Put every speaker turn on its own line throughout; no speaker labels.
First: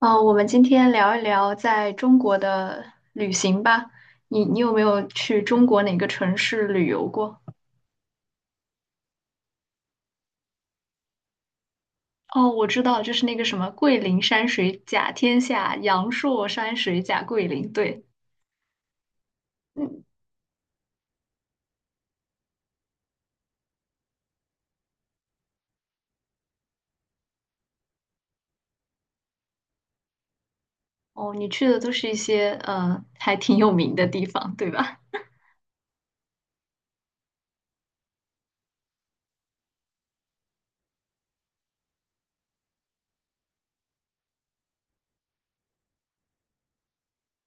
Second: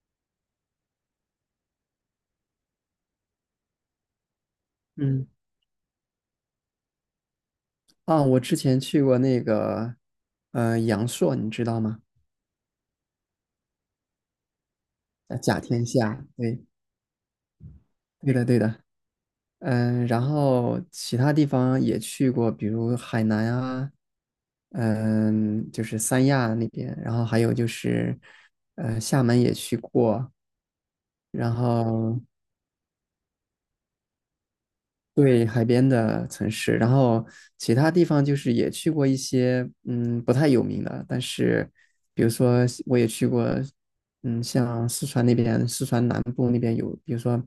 我们今天聊一聊在中国的旅行吧。你有没有
嗯，
去中国哪个城市旅游过？
啊，我之前去过那个，阳朔，你知道吗？
哦，我知道，就是那个什么桂林山水甲天
甲
下，
天
阳
下，
朔
对，
山水甲桂林。对，
对的，对的。
嗯，
然后其他地方也去过，比如海南啊，就是三亚那边。然后还有就是，厦门也去过。
哦，你
然
去的都是一
后
些还挺有名的地方，对吧？
对，海边的城市。然后其他地方就是也去过一些，不太有名的，但是比如说我也去过。像四川那边，四川南部那边有，比如说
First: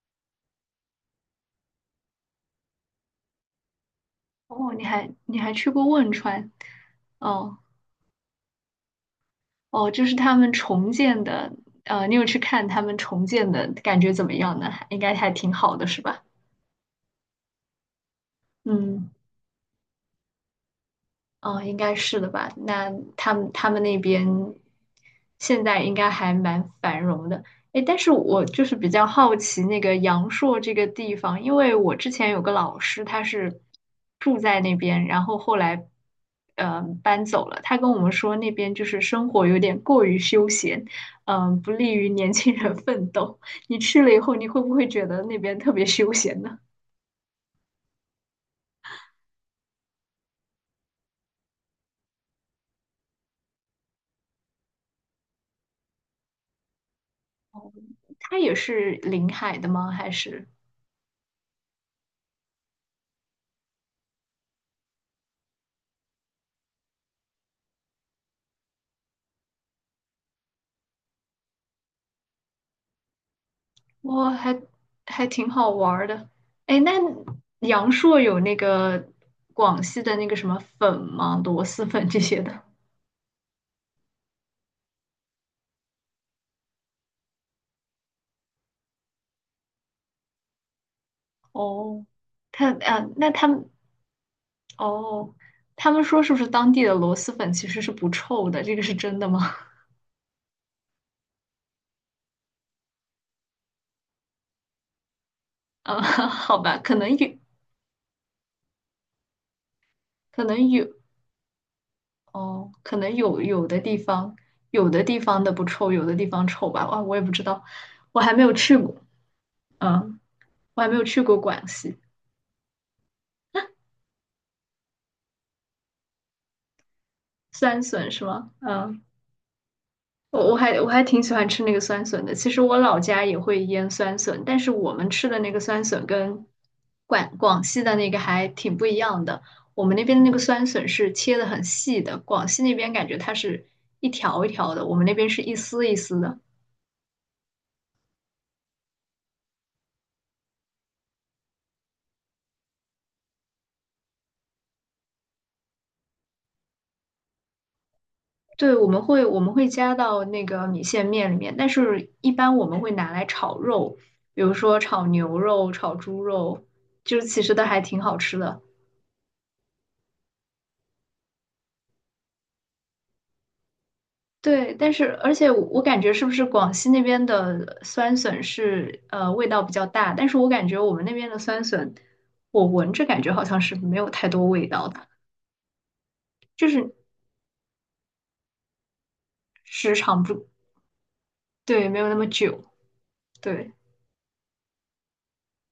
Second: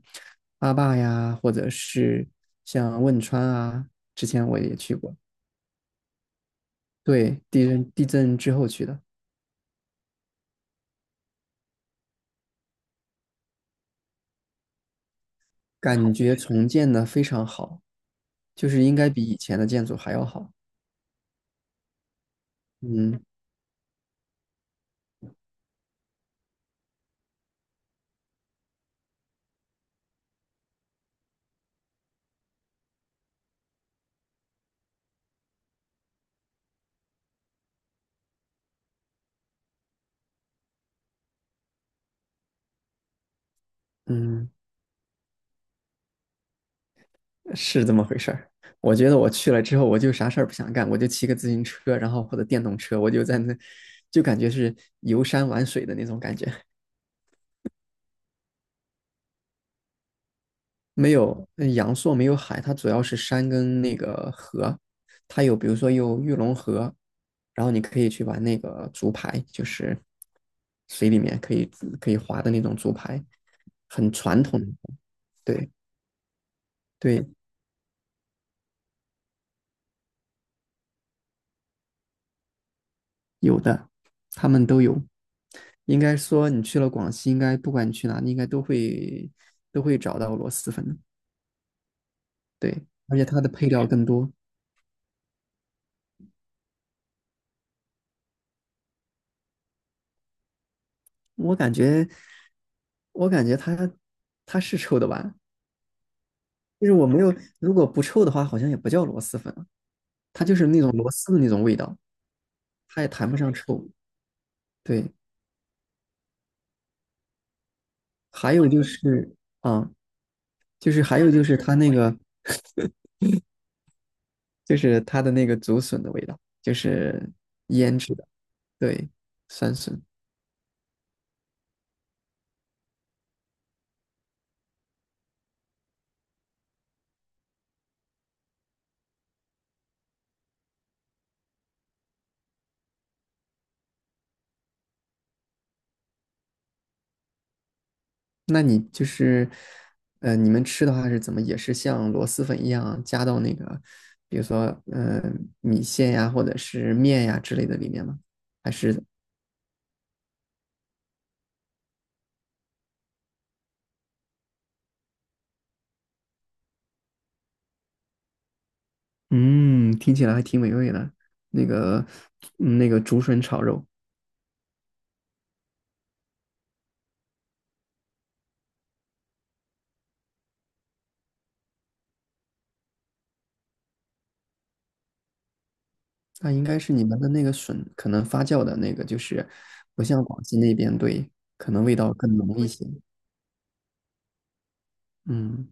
阿坝呀，或者是像汶川啊，之前我
哦，
也
你
去
还
过。
你还去过汶川？
对，
哦
地震之后去的。
哦，就是他们重建的。你有去看他们重建的感觉怎么样呢？应该还挺好的，是
感
吧？
觉重建的非常好，就是应该
嗯。
比以前的建筑还要好。
哦，应该是的吧？那
嗯
他们那边现在应该还蛮繁荣的。诶，但是我就是比较好奇那个阳朔这个地方，因为我之前有个老师，他是住在那边，然后后来搬走了。他跟我们说那边就是生活有点过于休闲，不利于年轻人奋斗。你去了以后，你
嗯。
会不会觉得那边特别休闲呢？
是这么回事儿。我觉得我去了之后，我就啥事儿不想干，我就骑个自行车，然后或者电动车，我就在那，就感觉是游山玩水的那种感觉。
他也是临海的吗？还是？
没有，阳朔没有海，它主要是山跟那个河。它有，比如说有玉龙河，然后你可以去玩那个竹排，就是水里面可以划的那种竹排，很
哇，
传
还
统的。
还挺好
对
玩儿的。哎，那
对，
阳朔有那个广西的那个什么粉吗？螺蛳粉这些的。
有的，他们都有。应该说你去了广西，应该不管你去哪里，应该都会找到螺蛳粉。
哦，
对，
他啊，
而且
那
它
他
的配
们
料更多。
哦，他们说是不是当地的螺蛳粉其实是不臭的？这个是真的吗？
我感觉，我感觉它是臭的吧？
啊，好吧，
就是
可
我
能
没有，
有，
如果不臭的话，好像也不叫螺蛳粉了。
可
它就是
能
那种
有，
螺丝的那种味道，
哦，可
它也
能
谈不
有
上臭。
有的
对，
地方的不臭，有的地方臭吧。哇，我也不知道，我还没有
还有
去
就
过。
是啊，
嗯，我还
就
没
是
有
还
去
有
过
就是
广
它那
西。
个，就是它的那个竹笋的味道，就是
酸
腌
笋
制
是
的。
吗？嗯。
对，酸笋。
我还挺喜欢吃那个酸笋的。其实我老家也会腌酸笋，但是我们吃的那个酸笋跟广西的那个还挺不一样的。我们那边的那个酸笋是切的很细的，广西那边感觉它是一条一条的，我们那边是一丝一丝的。
那你就是，你们吃的话是怎么，也是像螺蛳粉一样加到那个，比如说，呃，米线呀，或者是面呀之类的里面吗？还
对，我们
是，
会我们会加到那个米线面里面，但是一般我们会拿来炒肉，比如说炒牛肉、炒猪肉，就是其实都还挺好吃的。
嗯，听起来还挺美味的。那个，那个竹笋炒肉。
对，但是而且我感觉是不是广西那边的酸笋是味道比较大，但是我感觉我们那边的酸笋，我闻着感觉好像是没有太多味道的，
那应
就
该是
是
你们的那个笋可能发酵的那个，就是
时
不
长
像广
不
西那边。对，可能
对，
味
没有
道
那么
更浓
久。
一些。
对，
嗯，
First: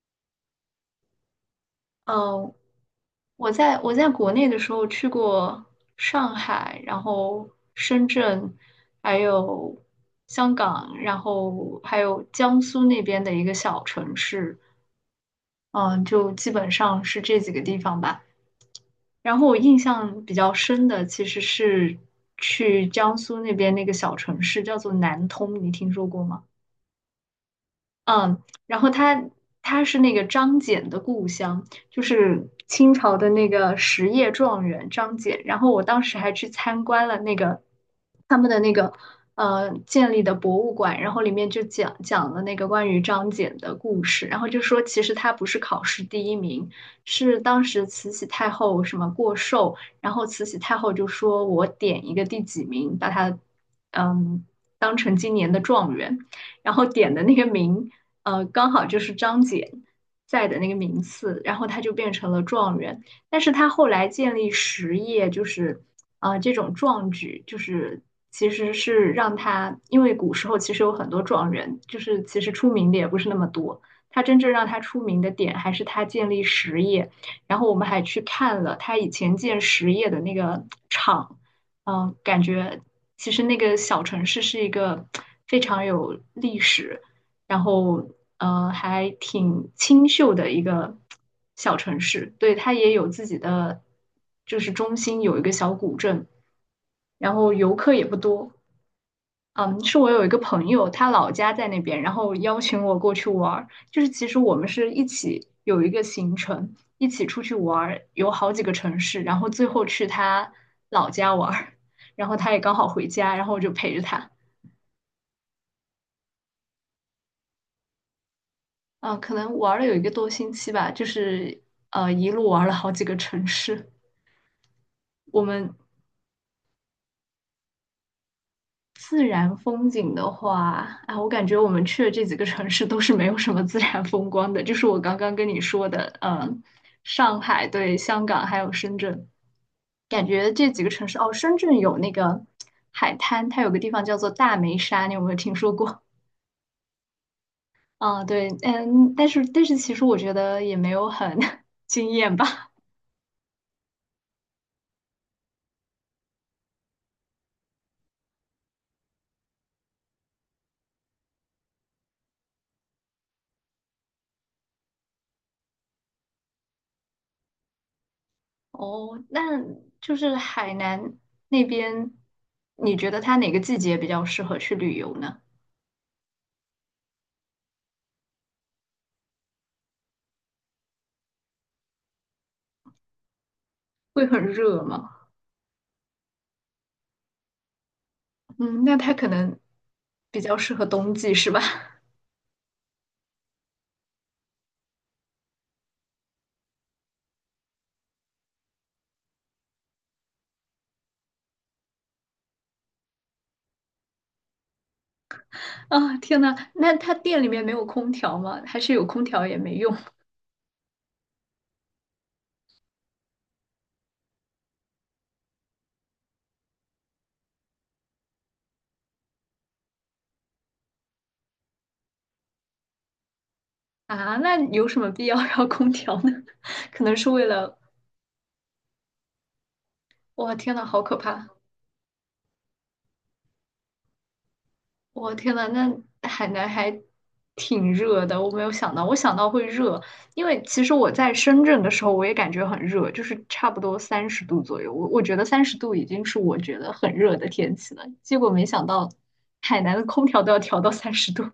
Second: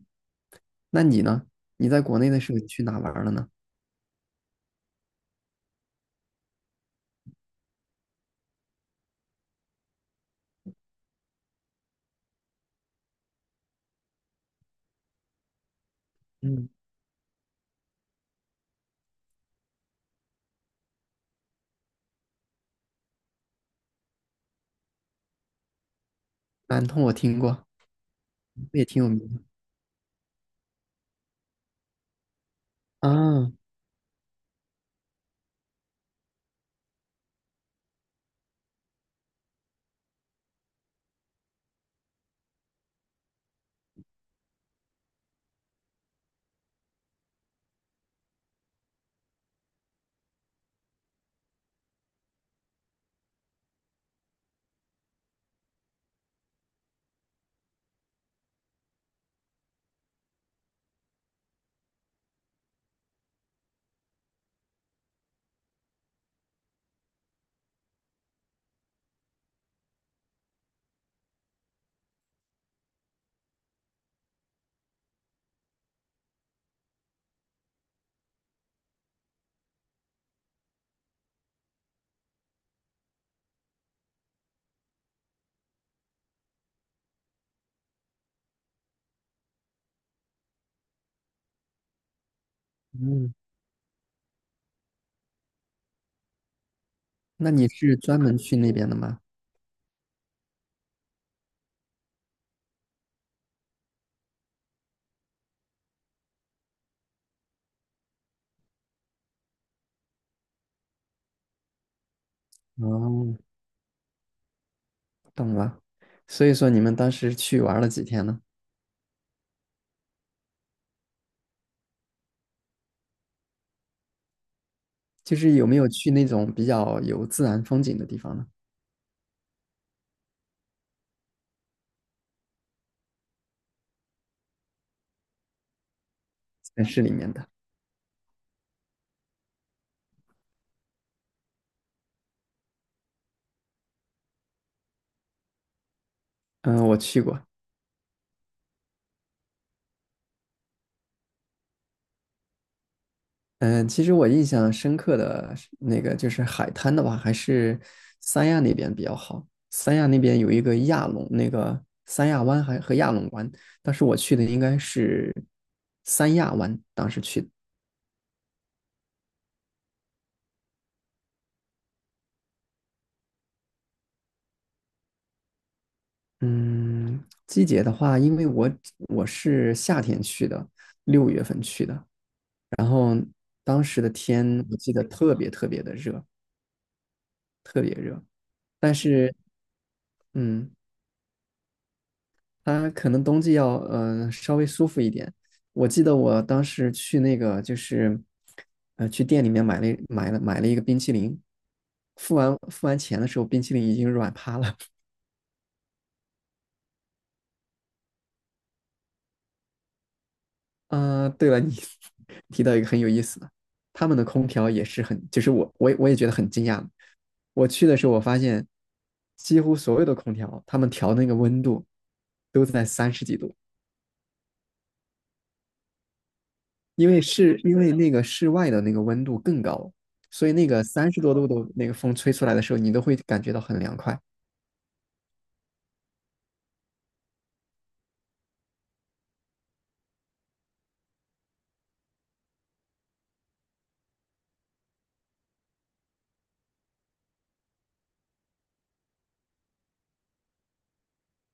那你呢？你在国内的时
嗯、
候去哪玩了呢？
我在国内的时候去过上海，然后深圳，还有香港，然后还有江苏那边的一个小城市，嗯、就基
嗯，
本上是这几个地方吧。然后我印象比较深的其实是去江苏那边那个小城市，叫做南通，你听说过吗？
南通我听过，
嗯，然
也
后
挺有名
他
的。
他是那个张謇的故乡，就是清朝的那
啊，
个实业状元张謇。然后我当时还去参观了那个他们的那个建立的博物馆，然后里面就讲了那个关于张謇的故事，然后就说其实他不是考试第一名，是当时慈禧太后什么过寿，然后慈禧太后就说我点一个第几名，把他嗯当成今年的状元。然后点的那个名，刚好就是张謇在的那个名次，然后他就变成了状元。但是他后来建立实业，就是这种壮举，就是其实是让他，因为古时候其实有很多状元，就是其实出名的也不是那么多。他真正让他出名的点还是他建立实业，然后我们还去看了他以前建实业的那个厂。感觉其实那个小城市是一个非常有历史，然后还挺清秀的一个小城市。对，它也有自
嗯，
己的，就是中心有一个小古镇，然
那
后
你
游客
是
也不
专门
多。
去那边的吗？
嗯，是我有一个朋友，他老家在那边，然后邀请我过去玩儿。就是其实我们是一起有一个行程，一起出去玩儿，有好几个城市，然后最后去他老家玩儿，然后他也刚好回家，
哦，
然后我就陪着他。
懂了。所以说你们当时去玩了几天呢？
嗯，可能玩了有一个多星期吧，就是一路玩了好几个城市。
就
我
是有
们
没有去那种比较有自然风景的地方呢？
自然风景的话，啊，我感觉我们去的这几个城市都是没有什么自然风光的，就是我刚刚跟你说的，
城市里面
上
的。
海、对，香港还有深圳，感觉这几个城市，哦，深圳有那个海滩，它有个地方叫做大梅沙，你有没有听说过？
嗯，我去过。
啊，对，但是其实我觉得也没有很 惊艳吧。
嗯，其实我印象深刻的是那个，就是海滩的话，还是三亚那边比较好。三亚那边有一个亚龙，那个三亚湾还和亚龙湾，当时我去的应该是三亚湾，当时去的。
哦，那就是海南那边，你觉得它哪个季节比较适合去旅游呢？
嗯，季节的话，因为我是夏天去的，6月份去的。然后当时的
会很
天我
热
记得
吗？
特别特别的热，
嗯，
但
那它可
是
能比较
嗯，
适合冬季是吧？
它可能冬季要稍微舒服一点。我记得我当时去那个，就是去店里面买了一个冰淇淋，付完钱的时候，冰淇淋已经软趴了。
啊，天呐，那它店里面没有空调吗？还是有空调也没用
啊，对了，你 提到一个很有意思的。他们的空调也是很，就是我也觉得很惊讶。我去的时候，我发现几乎所有的空调，他们调那个温度都在三十几度，
啊？那有什么必要要空调呢？可
因
能
为
是为
是因
了，
为那个室外的那个温度更高，所以
哇，
那
天
个
呐，好
三
可
十多
怕！
度的那个风吹出来的时候，你都会感觉到很凉快。
我天呐，那海南还挺热的，我没有想到，我想到会热，因为其实我在深圳的时候我也感觉很热，就是差不多三十度左右，我觉得三十度已经是我觉得很热的天气了，结果没想到海南的空调都要调到三十度。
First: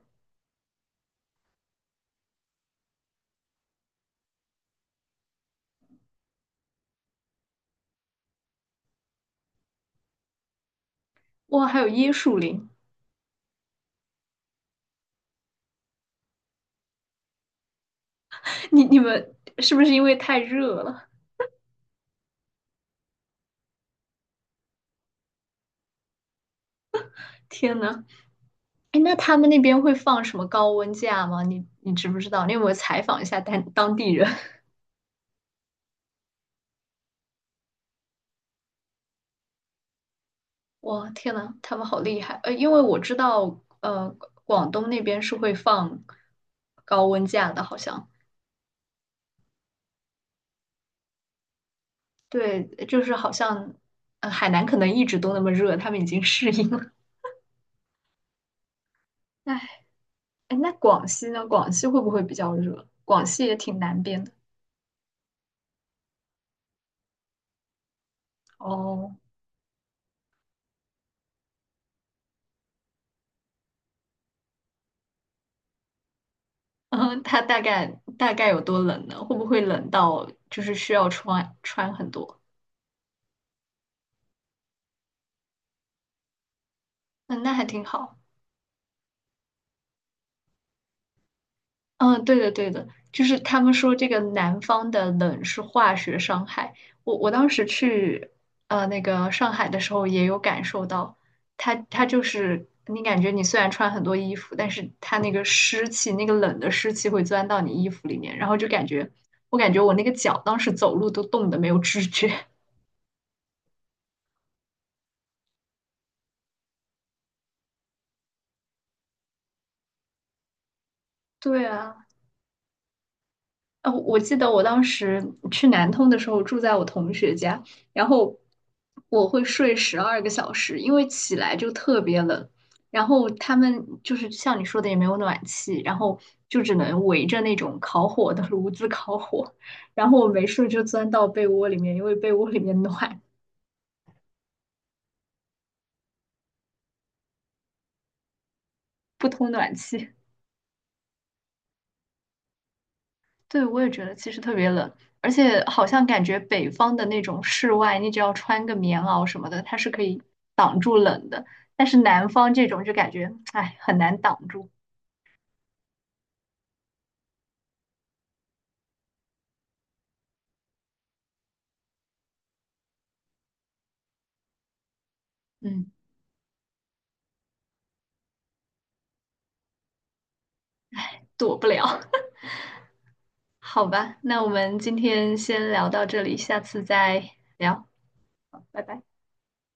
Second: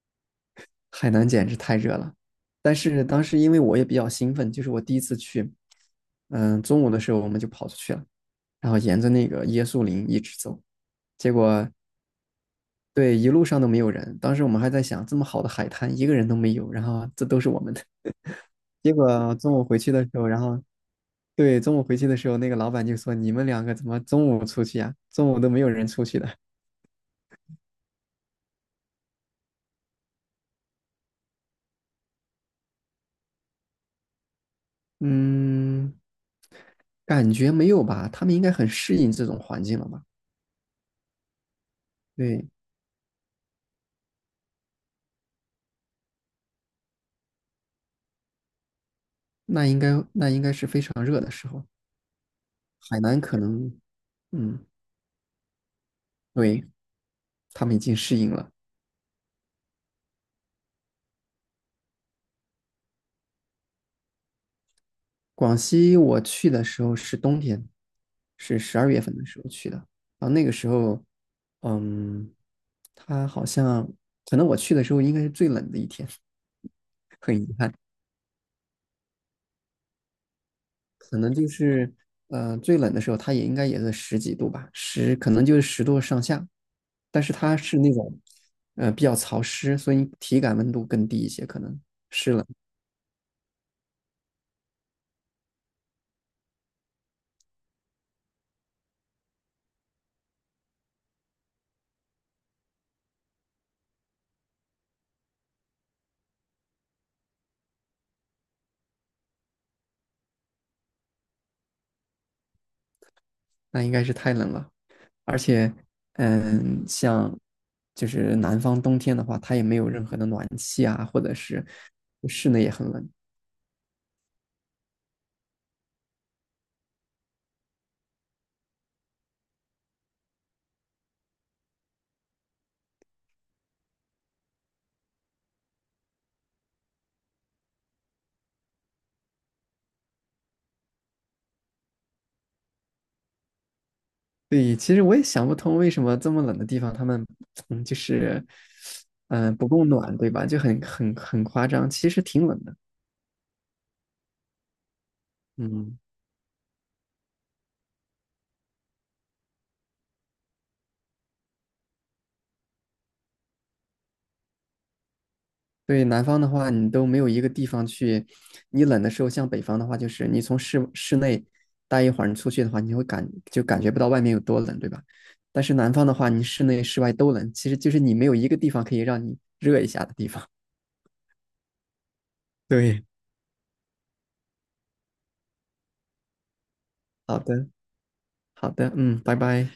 海南简直太热了，但是当时因为我也比较兴奋，就是我第一次去，中午的时候我们就跑出去了。然后沿着那个椰树林一直走，结
哇，
果
还有椰树林，
对，一路上都没有人。当时我们还在想，这么好的海滩，一个人都没有，然后这都是我们的。
你
结
你
果
们
中午
是
回
不
去
是因
的
为
时候，
太
然后
热了？
对，中午回去的时候，那个老板就说：“你们两个怎么中午出去呀、中午都没有人出去的。”
天呐，哎，那他们那边会放什么高温假吗？你知不知道？你有没有采访一下当地人？
嗯，感觉没有吧？他们应该很适应这种环境了吧？
哇，天呐，他们好厉害！
对，
因为我知道，广东那边是会放高温假的，好像
那应该是非常热的时候，
对，
海
就是
南
好
可能，
像海
嗯，
南可能一直都那么热，他们已经适
对，
应了。
他们已经适应了。
哎，哎，那广西呢？广西会不会比较热？广西也挺南边的
广西我去的时候是冬天，是十二月
哦。
份的时候去的。然后那个时候，嗯，它好像可能我去的时候应该是最冷的一天。
嗯，
很
它
遗
大
憾。
概大概有多冷呢？会不会冷到就是需要
可能就
穿
是
穿很多？
最冷的时候，它也应该也是十几度吧，十可能就是10度上下，但是
嗯，那
它
还
是
挺
那
好。
种比较潮湿，所以体感温度更低一些，可能
嗯，对的对的，就是他们说这个南方的冷是化学伤害。我当时去那个上海的时候也有感受到，它就是你感觉你虽然穿很多衣服，但是它那个湿气，那个冷的湿气会钻到你衣服里面，然后就感觉我感觉我那个脚当时走路都冻得没有知觉。
那应该是太冷了。而且，像，就是南方冬天的话，它也没有任何的暖气啊，或者
对
是
啊。
室内也很冷。
哦，我记得我当时去南通的时候住在我同学家，然后我会睡十二个小时，因为起来就特别冷。然后他们就是像你说的也没有暖气，然后就只能围着那种烤火的炉子烤火。然后我没事就钻到被窝里面，因为被窝里面暖，
对，其实我也想不通为什么这么冷的地方，他们就是
不通
不
暖
够
气。
暖，对吧？就很很很夸张，其实挺冷的。
对，我也觉得其实特别冷，而且好
嗯。
像感觉北方的那种室外，你只要穿个棉袄什么的，它是可以挡住冷的。但是南方这种就感觉，哎，很难挡住，
对，南方的话，你都没有一个地方去。你冷的时候，像北方的话，就是你从室内待一会儿，你出去的话，你会就感觉不到外面有多冷，对吧？但是
嗯，
南方的话，你室内室外都冷，其实就是你没有一个地方可以让你热一下的地方。
躲不了。
对，
好吧，那我们今天先聊到这里，下次再
好的，
聊，
好
拜
的，
拜。
嗯，拜拜。